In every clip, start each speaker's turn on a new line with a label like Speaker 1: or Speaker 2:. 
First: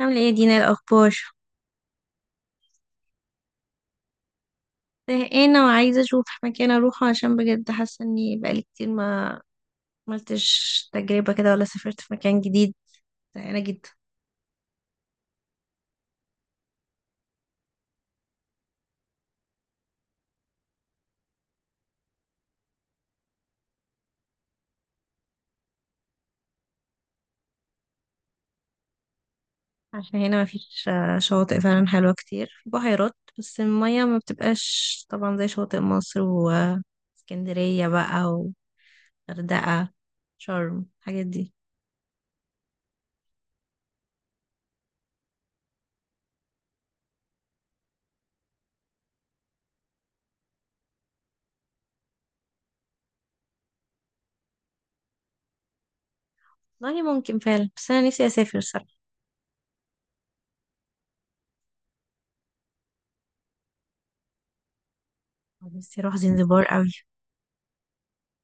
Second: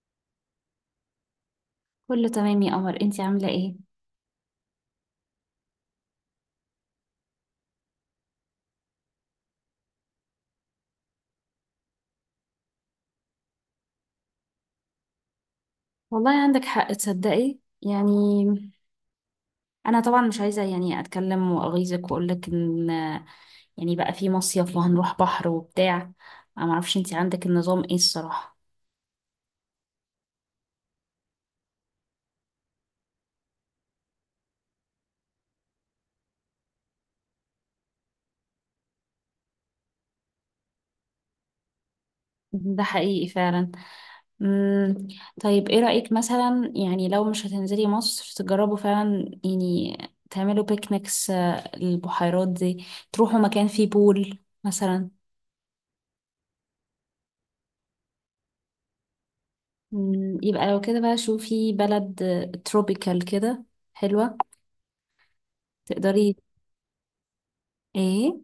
Speaker 1: عاملة ايه يا دينا؟ إيه الأخبار؟
Speaker 2: كله تمام يا قمر، انتي عاملة ايه؟
Speaker 1: زهقانة وعايزة أشوف مكان أروحه، عشان بجد حاسة إني بقالي كتير ما عملتش تجربة كده ولا سافرت في مكان جديد. زهقانة جدا.
Speaker 2: والله عندك حق تصدقي يعني. انا طبعا مش عايزة يعني اتكلم واغيظك واقولك ان يعني بقى في مصيف وهنروح بحر وبتاع. انا معرفش انتي عندك النظام ايه الصراحة.
Speaker 1: عشان هنا مفيش شواطئ فعلا حلوة كتير، في بحيرات بس المية ما بتبقاش طبعا زي شواطئ مصر واسكندرية بقى وغردقة، شرم، الحاجات دي.
Speaker 2: ده حقيقي فعلا. مم. طيب، ايه رأيك مثلا يعني لو مش هتنزلي مصر، تجربوا فعلا يعني تعملوا بيكنيكس البحيرات دي، تروحوا مكان فيه بول مثلا.
Speaker 1: والله ممكن فعلا، بس أنا نفسي أسافر صراحة.
Speaker 2: يبقى لو كده بقى شوفي بلد تروبيكال كده حلوة.
Speaker 1: نفسي أروح
Speaker 2: تقدري؟
Speaker 1: زنزبار أوي.
Speaker 2: ايه.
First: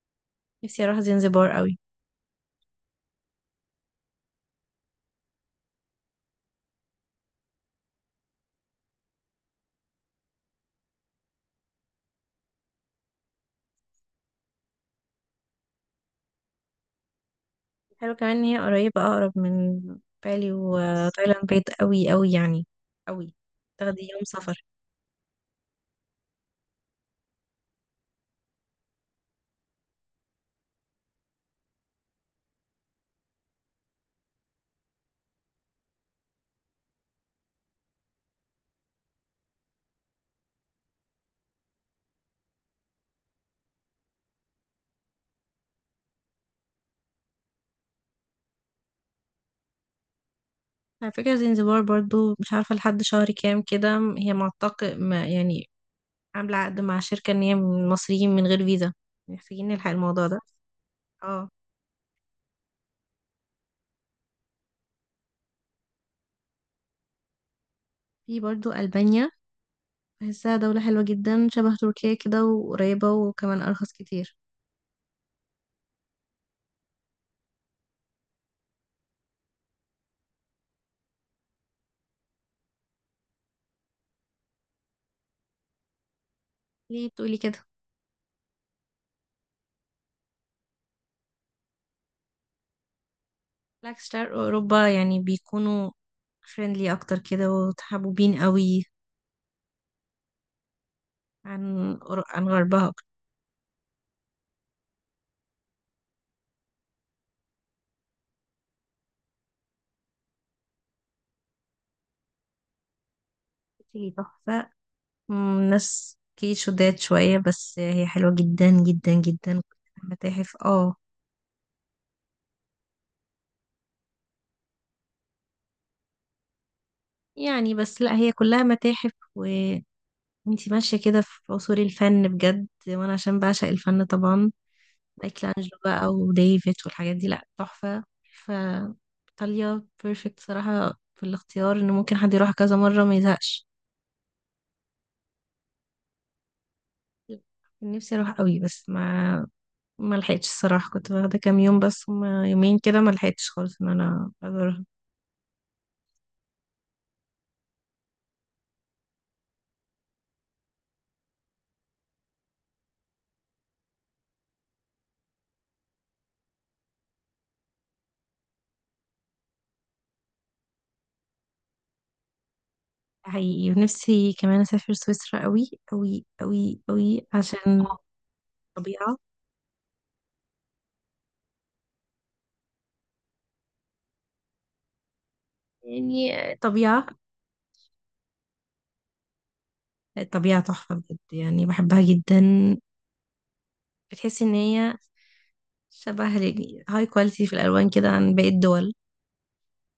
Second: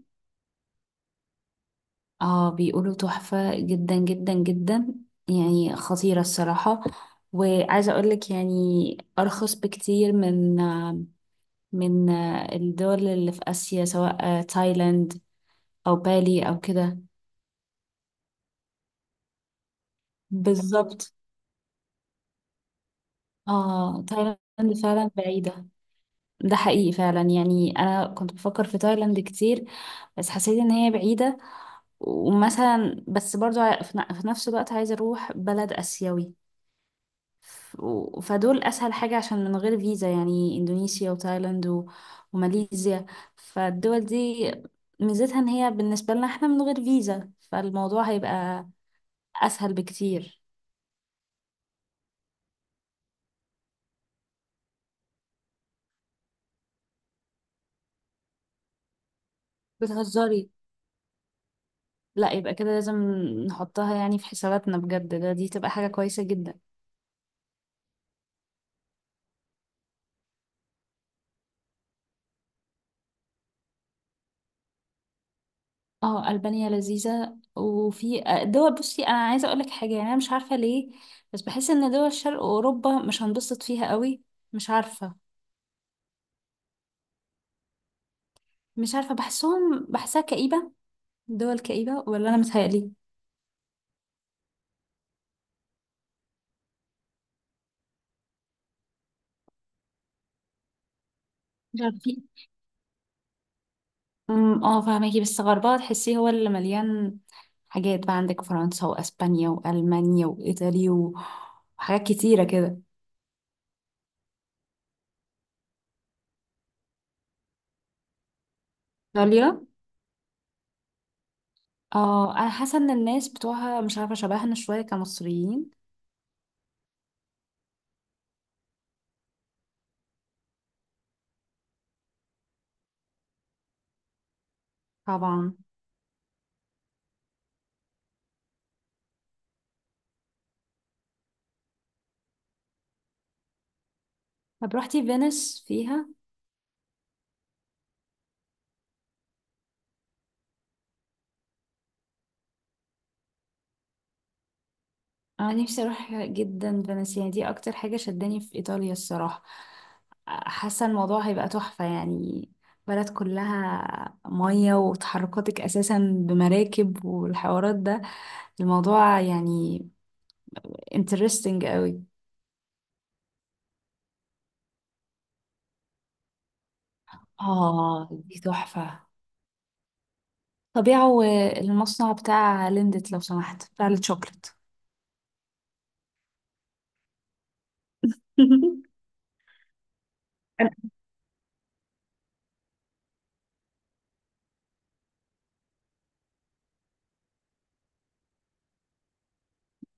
Speaker 1: نفسي أروح زنزبار أوي.
Speaker 2: اه، بيقولوا تحفة جدا جدا جدا، يعني خطيرة الصراحة. وعايزة اقولك يعني، ارخص بكتير من الدول اللي في اسيا، سواء تايلاند او بالي او كده.
Speaker 1: حلو كمان ان هي قريبة، اقرب من بالي
Speaker 2: بالظبط.
Speaker 1: وتايلاند، بعيد قوي قوي يعني، قوي.
Speaker 2: اه،
Speaker 1: تاخدي يوم سفر.
Speaker 2: تايلاند فعلا بعيدة. ده حقيقي فعلا، يعني انا كنت بفكر في تايلاند كتير، بس حسيت ان هي بعيدة. ومثلا بس برضو في نفس الوقت عايزة أروح بلد آسيوي. فدول أسهل حاجة، عشان من غير فيزا، يعني إندونيسيا وتايلاند وماليزيا. فالدول دي ميزتها إن هي بالنسبة لنا إحنا من غير فيزا، فالموضوع هيبقى أسهل بكتير.
Speaker 1: على فكرة زنزبار برضو، مش عارفة لحد شهر كام كده، هي معتق ما يعني، عاملة عقد مع شركة ان هي من المصريين من غير فيزا. محتاجين نلحق الموضوع ده.
Speaker 2: بتهزري؟
Speaker 1: اه.
Speaker 2: لا، يبقى كده لازم نحطها يعني في حساباتنا بجد، ده دي تبقى حاجة كويسة جدا.
Speaker 1: في برضو ألبانيا، بحسها دولة حلوة جدا، شبه تركيا كده، وقريبة، وكمان أرخص كتير.
Speaker 2: اه، ألبانيا لذيذة. وفي دول، بصي انا عايزة اقولك حاجة، يعني انا مش عارفة ليه، بس بحس ان دول شرق اوروبا مش هنبسط فيها قوي. مش عارفة.
Speaker 1: ليه بتقولي كده؟
Speaker 2: مش عارفة، بحسهم بحسها كئيبة. دول كئيبة، ولا انا متهيألي؟
Speaker 1: بالعكس شرق أوروبا يعني بيكونوا فريندلي أكتر كده وتحبوبين قوي
Speaker 2: مش عارفة في.
Speaker 1: عن غربها أكتر.
Speaker 2: اه، فاهمكي بس غربها تحسيه هو اللي مليان حاجات، بقى عندك فرنسا واسبانيا والمانيا وايطاليا وحاجات كتيرة كده.
Speaker 1: هي تحفة. ناس كي شداد شوية، بس هي حلوة جدا جدا
Speaker 2: ايطاليا.
Speaker 1: جدا. متاحف، اه.
Speaker 2: اه، انا حاسة ان الناس بتوعها مش عارفة شبهنا شوية كمصريين.
Speaker 1: يعني بس لا، هي كلها متاحف وانتي ماشية كده في عصور الفن بجد، وانا عشان بعشق الفن طبعا،
Speaker 2: طبعا.
Speaker 1: مايكلانجلو بقى وديفيد والحاجات دي، لا تحفة. ف ايطاليا بيرفكت صراحة في الاختيار، ان ممكن حد يروح كذا مرة ما يزهقش.
Speaker 2: طب، روحتي فينيس فيها؟
Speaker 1: نفسي اروح قوي، بس ما لحقتش الصراحه، كنت واخده كام يوم، بس هما يومين كده، ما لحقتش خالص ان انا ازورها.
Speaker 2: انا نفسي اروح جدا فينيسيا، يعني دي اكتر حاجة شداني في ايطاليا الصراحة. حاسة الموضوع هيبقى تحفة يعني. بلد كلها مية وتحركاتك اساسا بمراكب والحوارات ده، الموضوع يعني interesting قوي.
Speaker 1: حقيقي. ونفسي كمان اسافر سويسرا قوي قوي قوي قوي، عشان
Speaker 2: اه، دي تحفة.
Speaker 1: طبيعه.
Speaker 2: طبيعة، والمصنع بتاع ليندت لو سمحت بتاع الشوكليت.
Speaker 1: يعني طبيعه. الطبيعه تحفه بجد، يعني بحبها جدا. بتحس ان هي شبه هاي كواليتي في الالوان كده، عن باقي الدول.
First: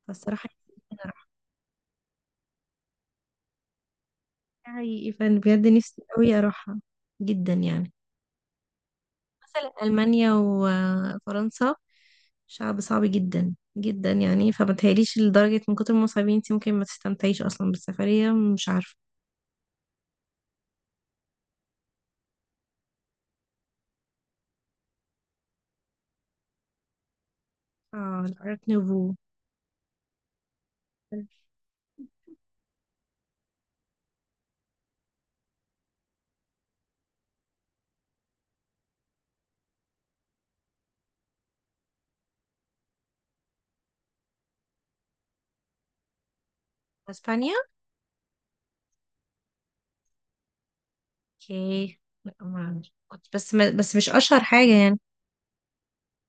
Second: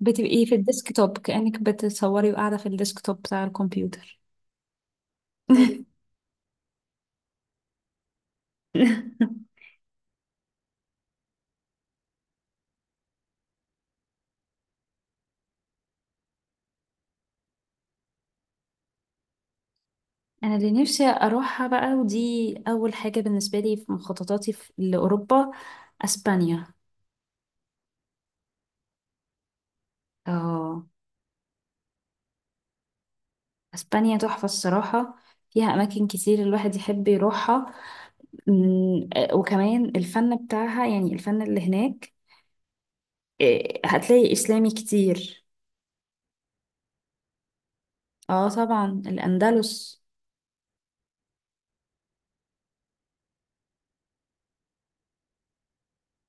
Speaker 2: بتبقي
Speaker 1: فالصراحه
Speaker 2: في
Speaker 1: نفسي
Speaker 2: الديسكتوب،
Speaker 1: أروحها.
Speaker 2: كأنك بتصوري وقاعدة في الديسكتوب بتاع الكمبيوتر.
Speaker 1: حقيقي، فأنا بجد نفسي قوي اروحها جدا يعني. مثلا ألمانيا وفرنسا، شعب صعب جدا جدا يعني، فمتهيأليش، لدرجة من كتر ما صعبين انت ممكن ما تستمتعيش أصلا بالسفرية، مش عارفة.
Speaker 2: انا اللي نفسي اروحها بقى، ودي اول حاجه بالنسبه لي في مخططاتي لاوروبا، اسبانيا.
Speaker 1: اه الارت نوفو.
Speaker 2: اه، اسبانيا تحفه الصراحه، فيها اماكن كتير الواحد يحب يروحها. أمم، آه، وكمان الفن بتاعها يعني الفن اللي هناك، هتلاقي اسلامي كتير.
Speaker 1: اسبانيا.
Speaker 2: اه طبعا، الاندلس.
Speaker 1: اوكي. لا ما أعرف. كنت بس مش اشهر حاجة يعني.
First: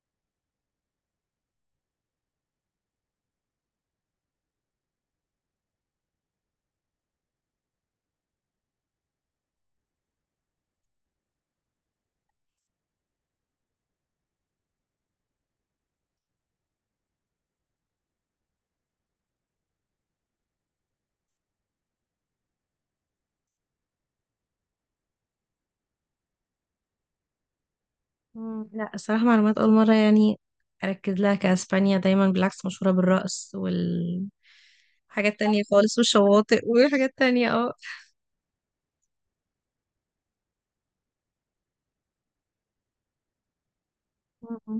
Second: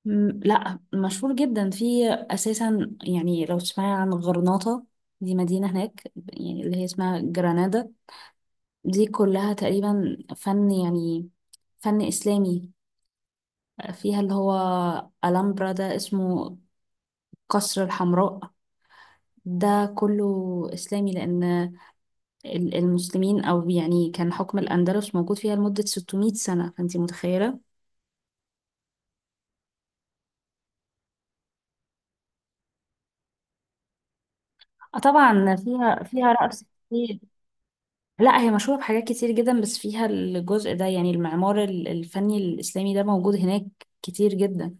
Speaker 2: لا، مشهور جدا في اساسا، يعني لو تسمعي عن غرناطه، دي مدينه هناك، يعني اللي هي اسمها جرانادا. دي كلها تقريبا فن، يعني فن إسلامي. فيها اللي هو ألامبرا، ده اسمه قصر الحمراء. ده كله إسلامي، لأن المسلمين، أو يعني كان حكم الأندلس موجود فيها لمدة 600 سنة، فأنتي متخيلة.
Speaker 1: لا الصراحة معلومات أول مرة يعني أركز لها، كأسبانيا دايما بالعكس مشهورة بالرقص والحاجات
Speaker 2: آه طبعا،
Speaker 1: تانية خالص،
Speaker 2: فيها
Speaker 1: والشواطئ
Speaker 2: رقص
Speaker 1: وحاجات
Speaker 2: كتير.
Speaker 1: تانية.
Speaker 2: لا، هي مشهورة بحاجات كتير جدا، بس فيها الجزء ده، يعني المعمار الفني الإسلامي ده موجود هناك كتير
Speaker 1: اه
Speaker 2: جدا.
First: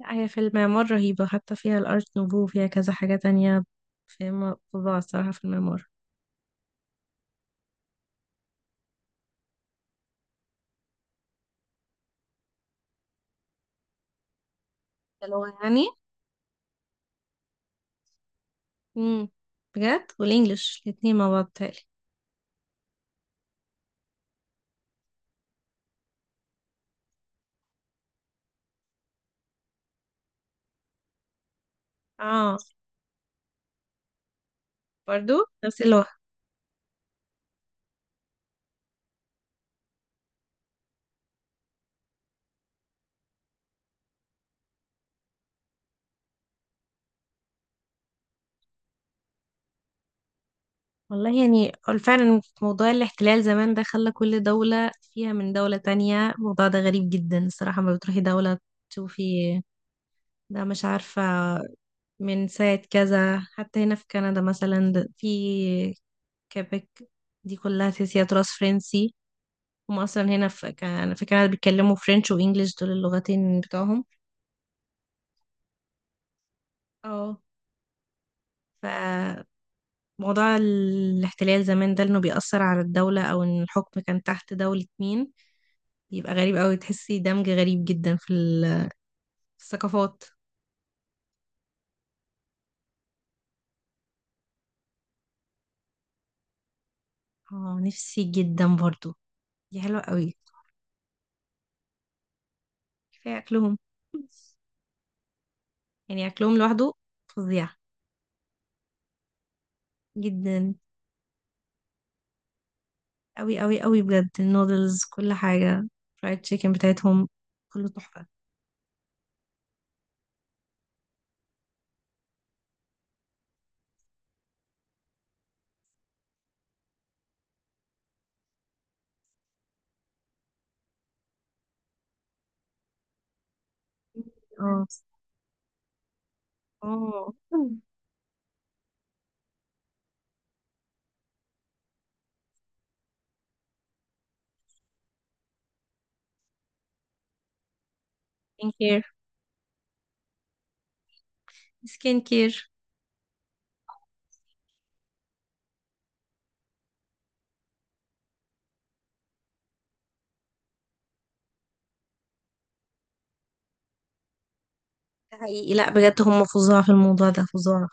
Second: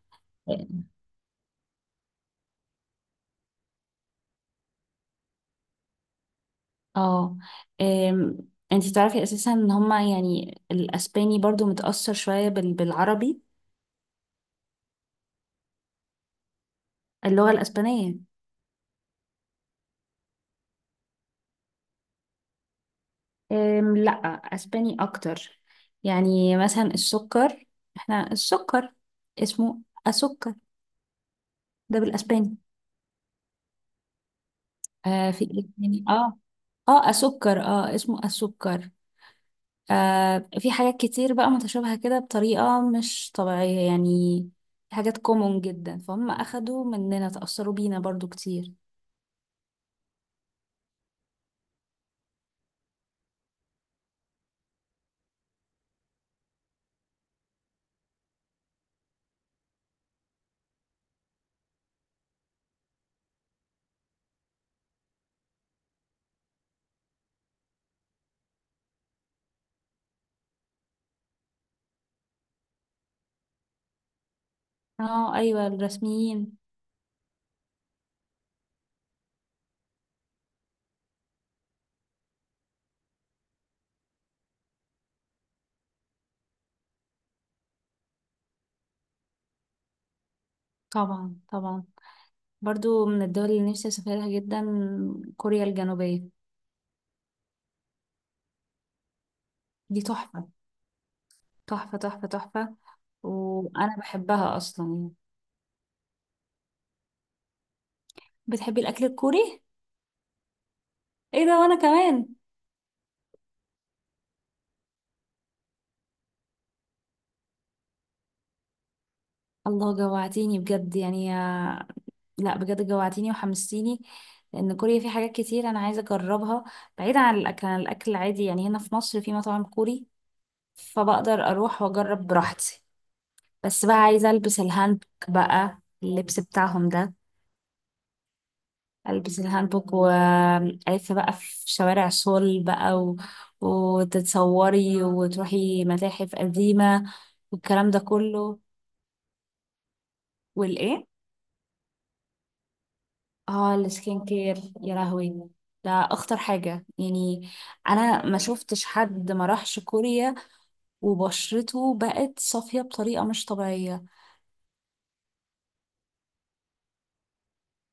Speaker 1: لا، هي في المعمار رهيبة، حتى فيها الأرت نوفو، وفيها كذا حاجة تانية. في فظاعة الصراحة في المعمار.
Speaker 2: اه، أم، انتي تعرفي اساسا ان هما يعني الاسباني برضو متأثر شوية بالعربي.
Speaker 1: اللغة يعني.
Speaker 2: اللغة الاسبانية.
Speaker 1: امم بجد، والإنجليش الاتنين مع بعض تالي.
Speaker 2: لا، اسباني اكتر. يعني مثلا السكر، احنا السكر اسمه اسكر، ده
Speaker 1: اه
Speaker 2: بالاسباني. آه،
Speaker 1: برضو
Speaker 2: في إيه
Speaker 1: نفس
Speaker 2: تاني؟
Speaker 1: اللغة.
Speaker 2: اه. اه اسكر، اه اسمه اسكر. آه، في حاجات كتير بقى متشابهة كده بطريقة مش طبيعية يعني. في حاجات كومون جدا، فهم اخدوا مننا، تأثروا بينا برضو كتير.
Speaker 1: والله يعني فعلا موضوع الاحتلال زمان ده خلى كل دولة فيها من دولة تانية. الموضوع ده غريب جدا الصراحة، ما بتروحي دولة تشوفي ده، مش عارفة، من ساعة كذا. حتى هنا في كندا مثلا، في كيبك، دي كلها تحسيها تراث فرنسي. هم اصلا هنا في انا في كندا بيتكلموا فرنش وانجليش، دول اللغتين بتوعهم.
Speaker 2: اه ايوه، الرسميين.
Speaker 1: اه. فموضوع الاحتلال زمان ده، انه بيأثر على الدولة، او ان الحكم كان تحت دولة مين، بيبقى غريب قوي. تحسي دمج غريب جدا في في الثقافات.
Speaker 2: طبعا طبعا. برضو من الدول اللي نفسي اسافرها جدا، كوريا الجنوبية.
Speaker 1: اه نفسي جدا برضو. دي حلوة
Speaker 2: دي
Speaker 1: قوي.
Speaker 2: تحفة تحفة تحفة تحفة.
Speaker 1: كفاية اكلهم.
Speaker 2: وانا بحبها اصلا يعني.
Speaker 1: يعني اكلهم لوحده فظيع
Speaker 2: بتحبي الاكل الكوري؟
Speaker 1: جدا.
Speaker 2: ايه ده؟ وانا كمان.
Speaker 1: قوي قوي قوي بجد، النودلز، كل حاجة، فرايد تشيكن بتاعتهم، كله تحفة.
Speaker 2: الله، جوعتيني بجد يعني لا بجد، جوعتيني وحمستيني. لان كوريا في حاجات كتير انا عايزة اجربها، بعيدا عن الاكل العادي. يعني هنا في مصر في مطاعم كوري، فبقدر اروح واجرب براحتي. بس بقى عايزة ألبس
Speaker 1: اه.
Speaker 2: الهانبوك بقى، اللبس بتاعهم ده.
Speaker 1: اه
Speaker 2: ألبس الهانبوك وألف بقى في شوارع سول بقى وتتصوري وتروحي متاحف قديمة والكلام ده كله.
Speaker 1: سكين كير.
Speaker 2: والإيه؟
Speaker 1: سكين كير.
Speaker 2: اه، السكين كير، يا لهوي. ده أخطر حاجة يعني. أنا ما شفتش حد ما راحش كوريا وبشرته بقت صافية بطريقة مش طبيعية.
Speaker 1: ده حقيقي، لا بجد هم فظاع في الموضوع ده، فظاع.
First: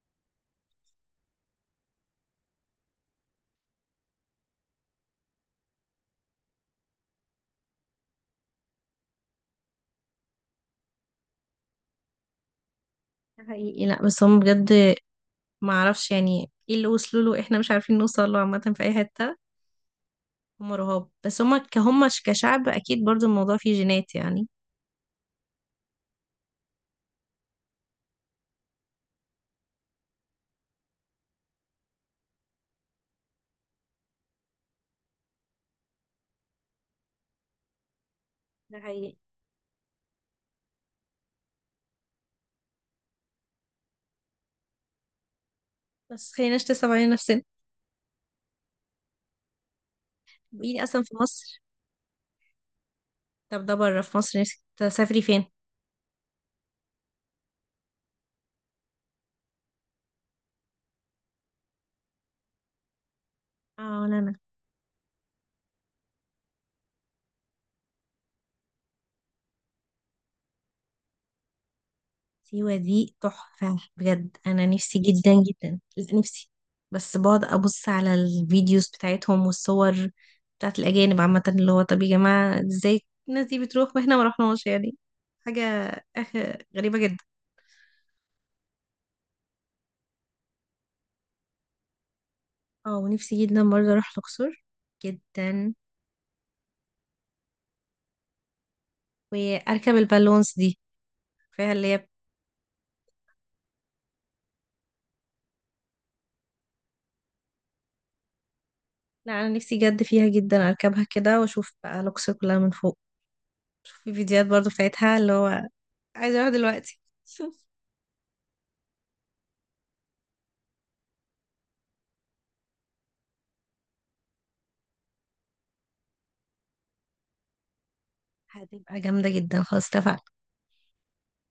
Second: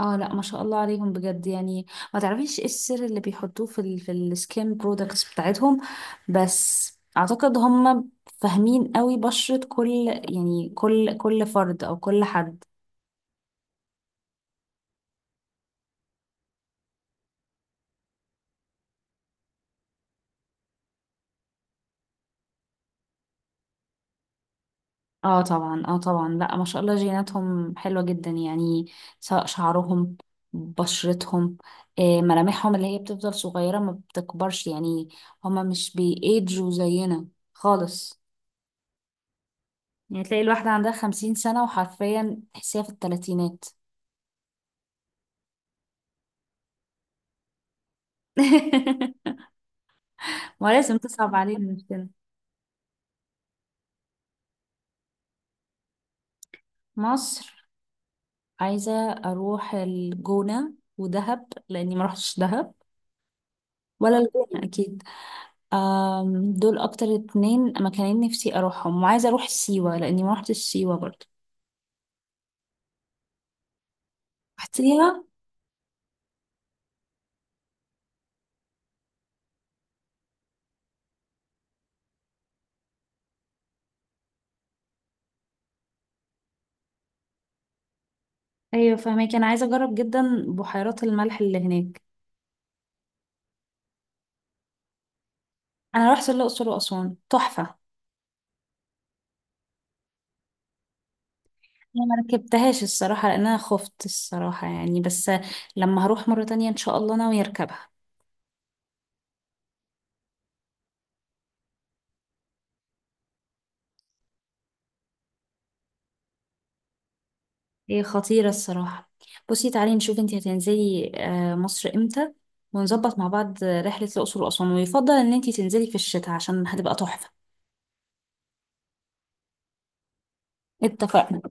Speaker 2: اه لا، ما شاء الله عليهم بجد يعني. ما تعرفيش ايه السر اللي بيحطوه في السكين برودكتس بتاعتهم. بس اعتقد هم فاهمين قوي بشرة كل، يعني كل فرد او كل حد.
Speaker 1: ده حقيقي. لا بس هم بجد ما اعرفش يعني ايه اللي وصلوا له احنا مش عارفين نوصل له عامة في اي حتة. هم رهاب، بس هم كهم كشعب اكيد برضو الموضوع فيه جينات يعني.
Speaker 2: اه طبعا، اه طبعا، لا ما شاء الله، جيناتهم حلوة جدا يعني. سواء شعرهم، بشرتهم، ملامحهم اللي هي بتفضل صغيرة ما بتكبرش يعني. هما مش بيأجوا زينا خالص.
Speaker 1: ده حقيقي.
Speaker 2: يعني تلاقي الواحدة عندها 50 سنة وحرفيا تحسيها في التلاتينات.
Speaker 1: بس خليناش نصعب علينا نفسنا.
Speaker 2: ما
Speaker 1: بقيني
Speaker 2: لازم
Speaker 1: اصلا في
Speaker 2: تصعب
Speaker 1: مصر.
Speaker 2: علينا نفسنا.
Speaker 1: طب ده بره، في مصر نفسك تسافري فين؟
Speaker 2: مصر. عايزة أروح الجونة ودهب لأني ما روحتش دهب،
Speaker 1: اه
Speaker 2: ولا
Speaker 1: لا.
Speaker 2: الجونة أكيد. دول أكتر 2 مكانين نفسي أروحهم، وعايزة أروح سيوة لأني ما روحتش سيوة برضه.
Speaker 1: سيوة دي تحفة بجد، أنا نفسي
Speaker 2: رحتيها؟
Speaker 1: جدا جدا، لا نفسي. بس بقعد أبص على الفيديوز بتاعتهم والصور بتاعت الأجانب عامة، اللي هو طب يا جماعة ازاي الناس دي بتروح واحنا ما رحناش يعني؟ حاجة، أخ، غريبة جدا.
Speaker 2: أيوة فهماكي، أنا عايزة أجرب جدا بحيرات الملح اللي هناك.
Speaker 1: اه ونفسي جدا برضه أروح الأقصر جدا،
Speaker 2: أنا رحت الأقصر وأسوان تحفة.
Speaker 1: وأركب البالونس دي، فيها اللي
Speaker 2: أنا
Speaker 1: هي.
Speaker 2: ما ركبتهاش الصراحة، لأن أنا خفت الصراحة يعني، بس لما هروح مرة تانية إن شاء الله ناوية أركبها.
Speaker 1: لا أنا نفسي جد فيها جدا أركبها كده، وأشوف بقى الأقصر كلها من فوق. في فيديوهات برضه بتاعتها، اللي هو عايزة أروح دلوقتي.
Speaker 2: هي خطيرة الصراحة. بصي تعالي نشوف انتي هتنزلي مصر امتى، ونظبط مع بعض رحلة الأقصر وأسوان، ويفضل ان انتي تنزلي في الشتاء عشان هتبقى تحفة.
Speaker 1: هتبقى جامدة جدا، خلاص اتفقنا.
Speaker 2: اتفقنا.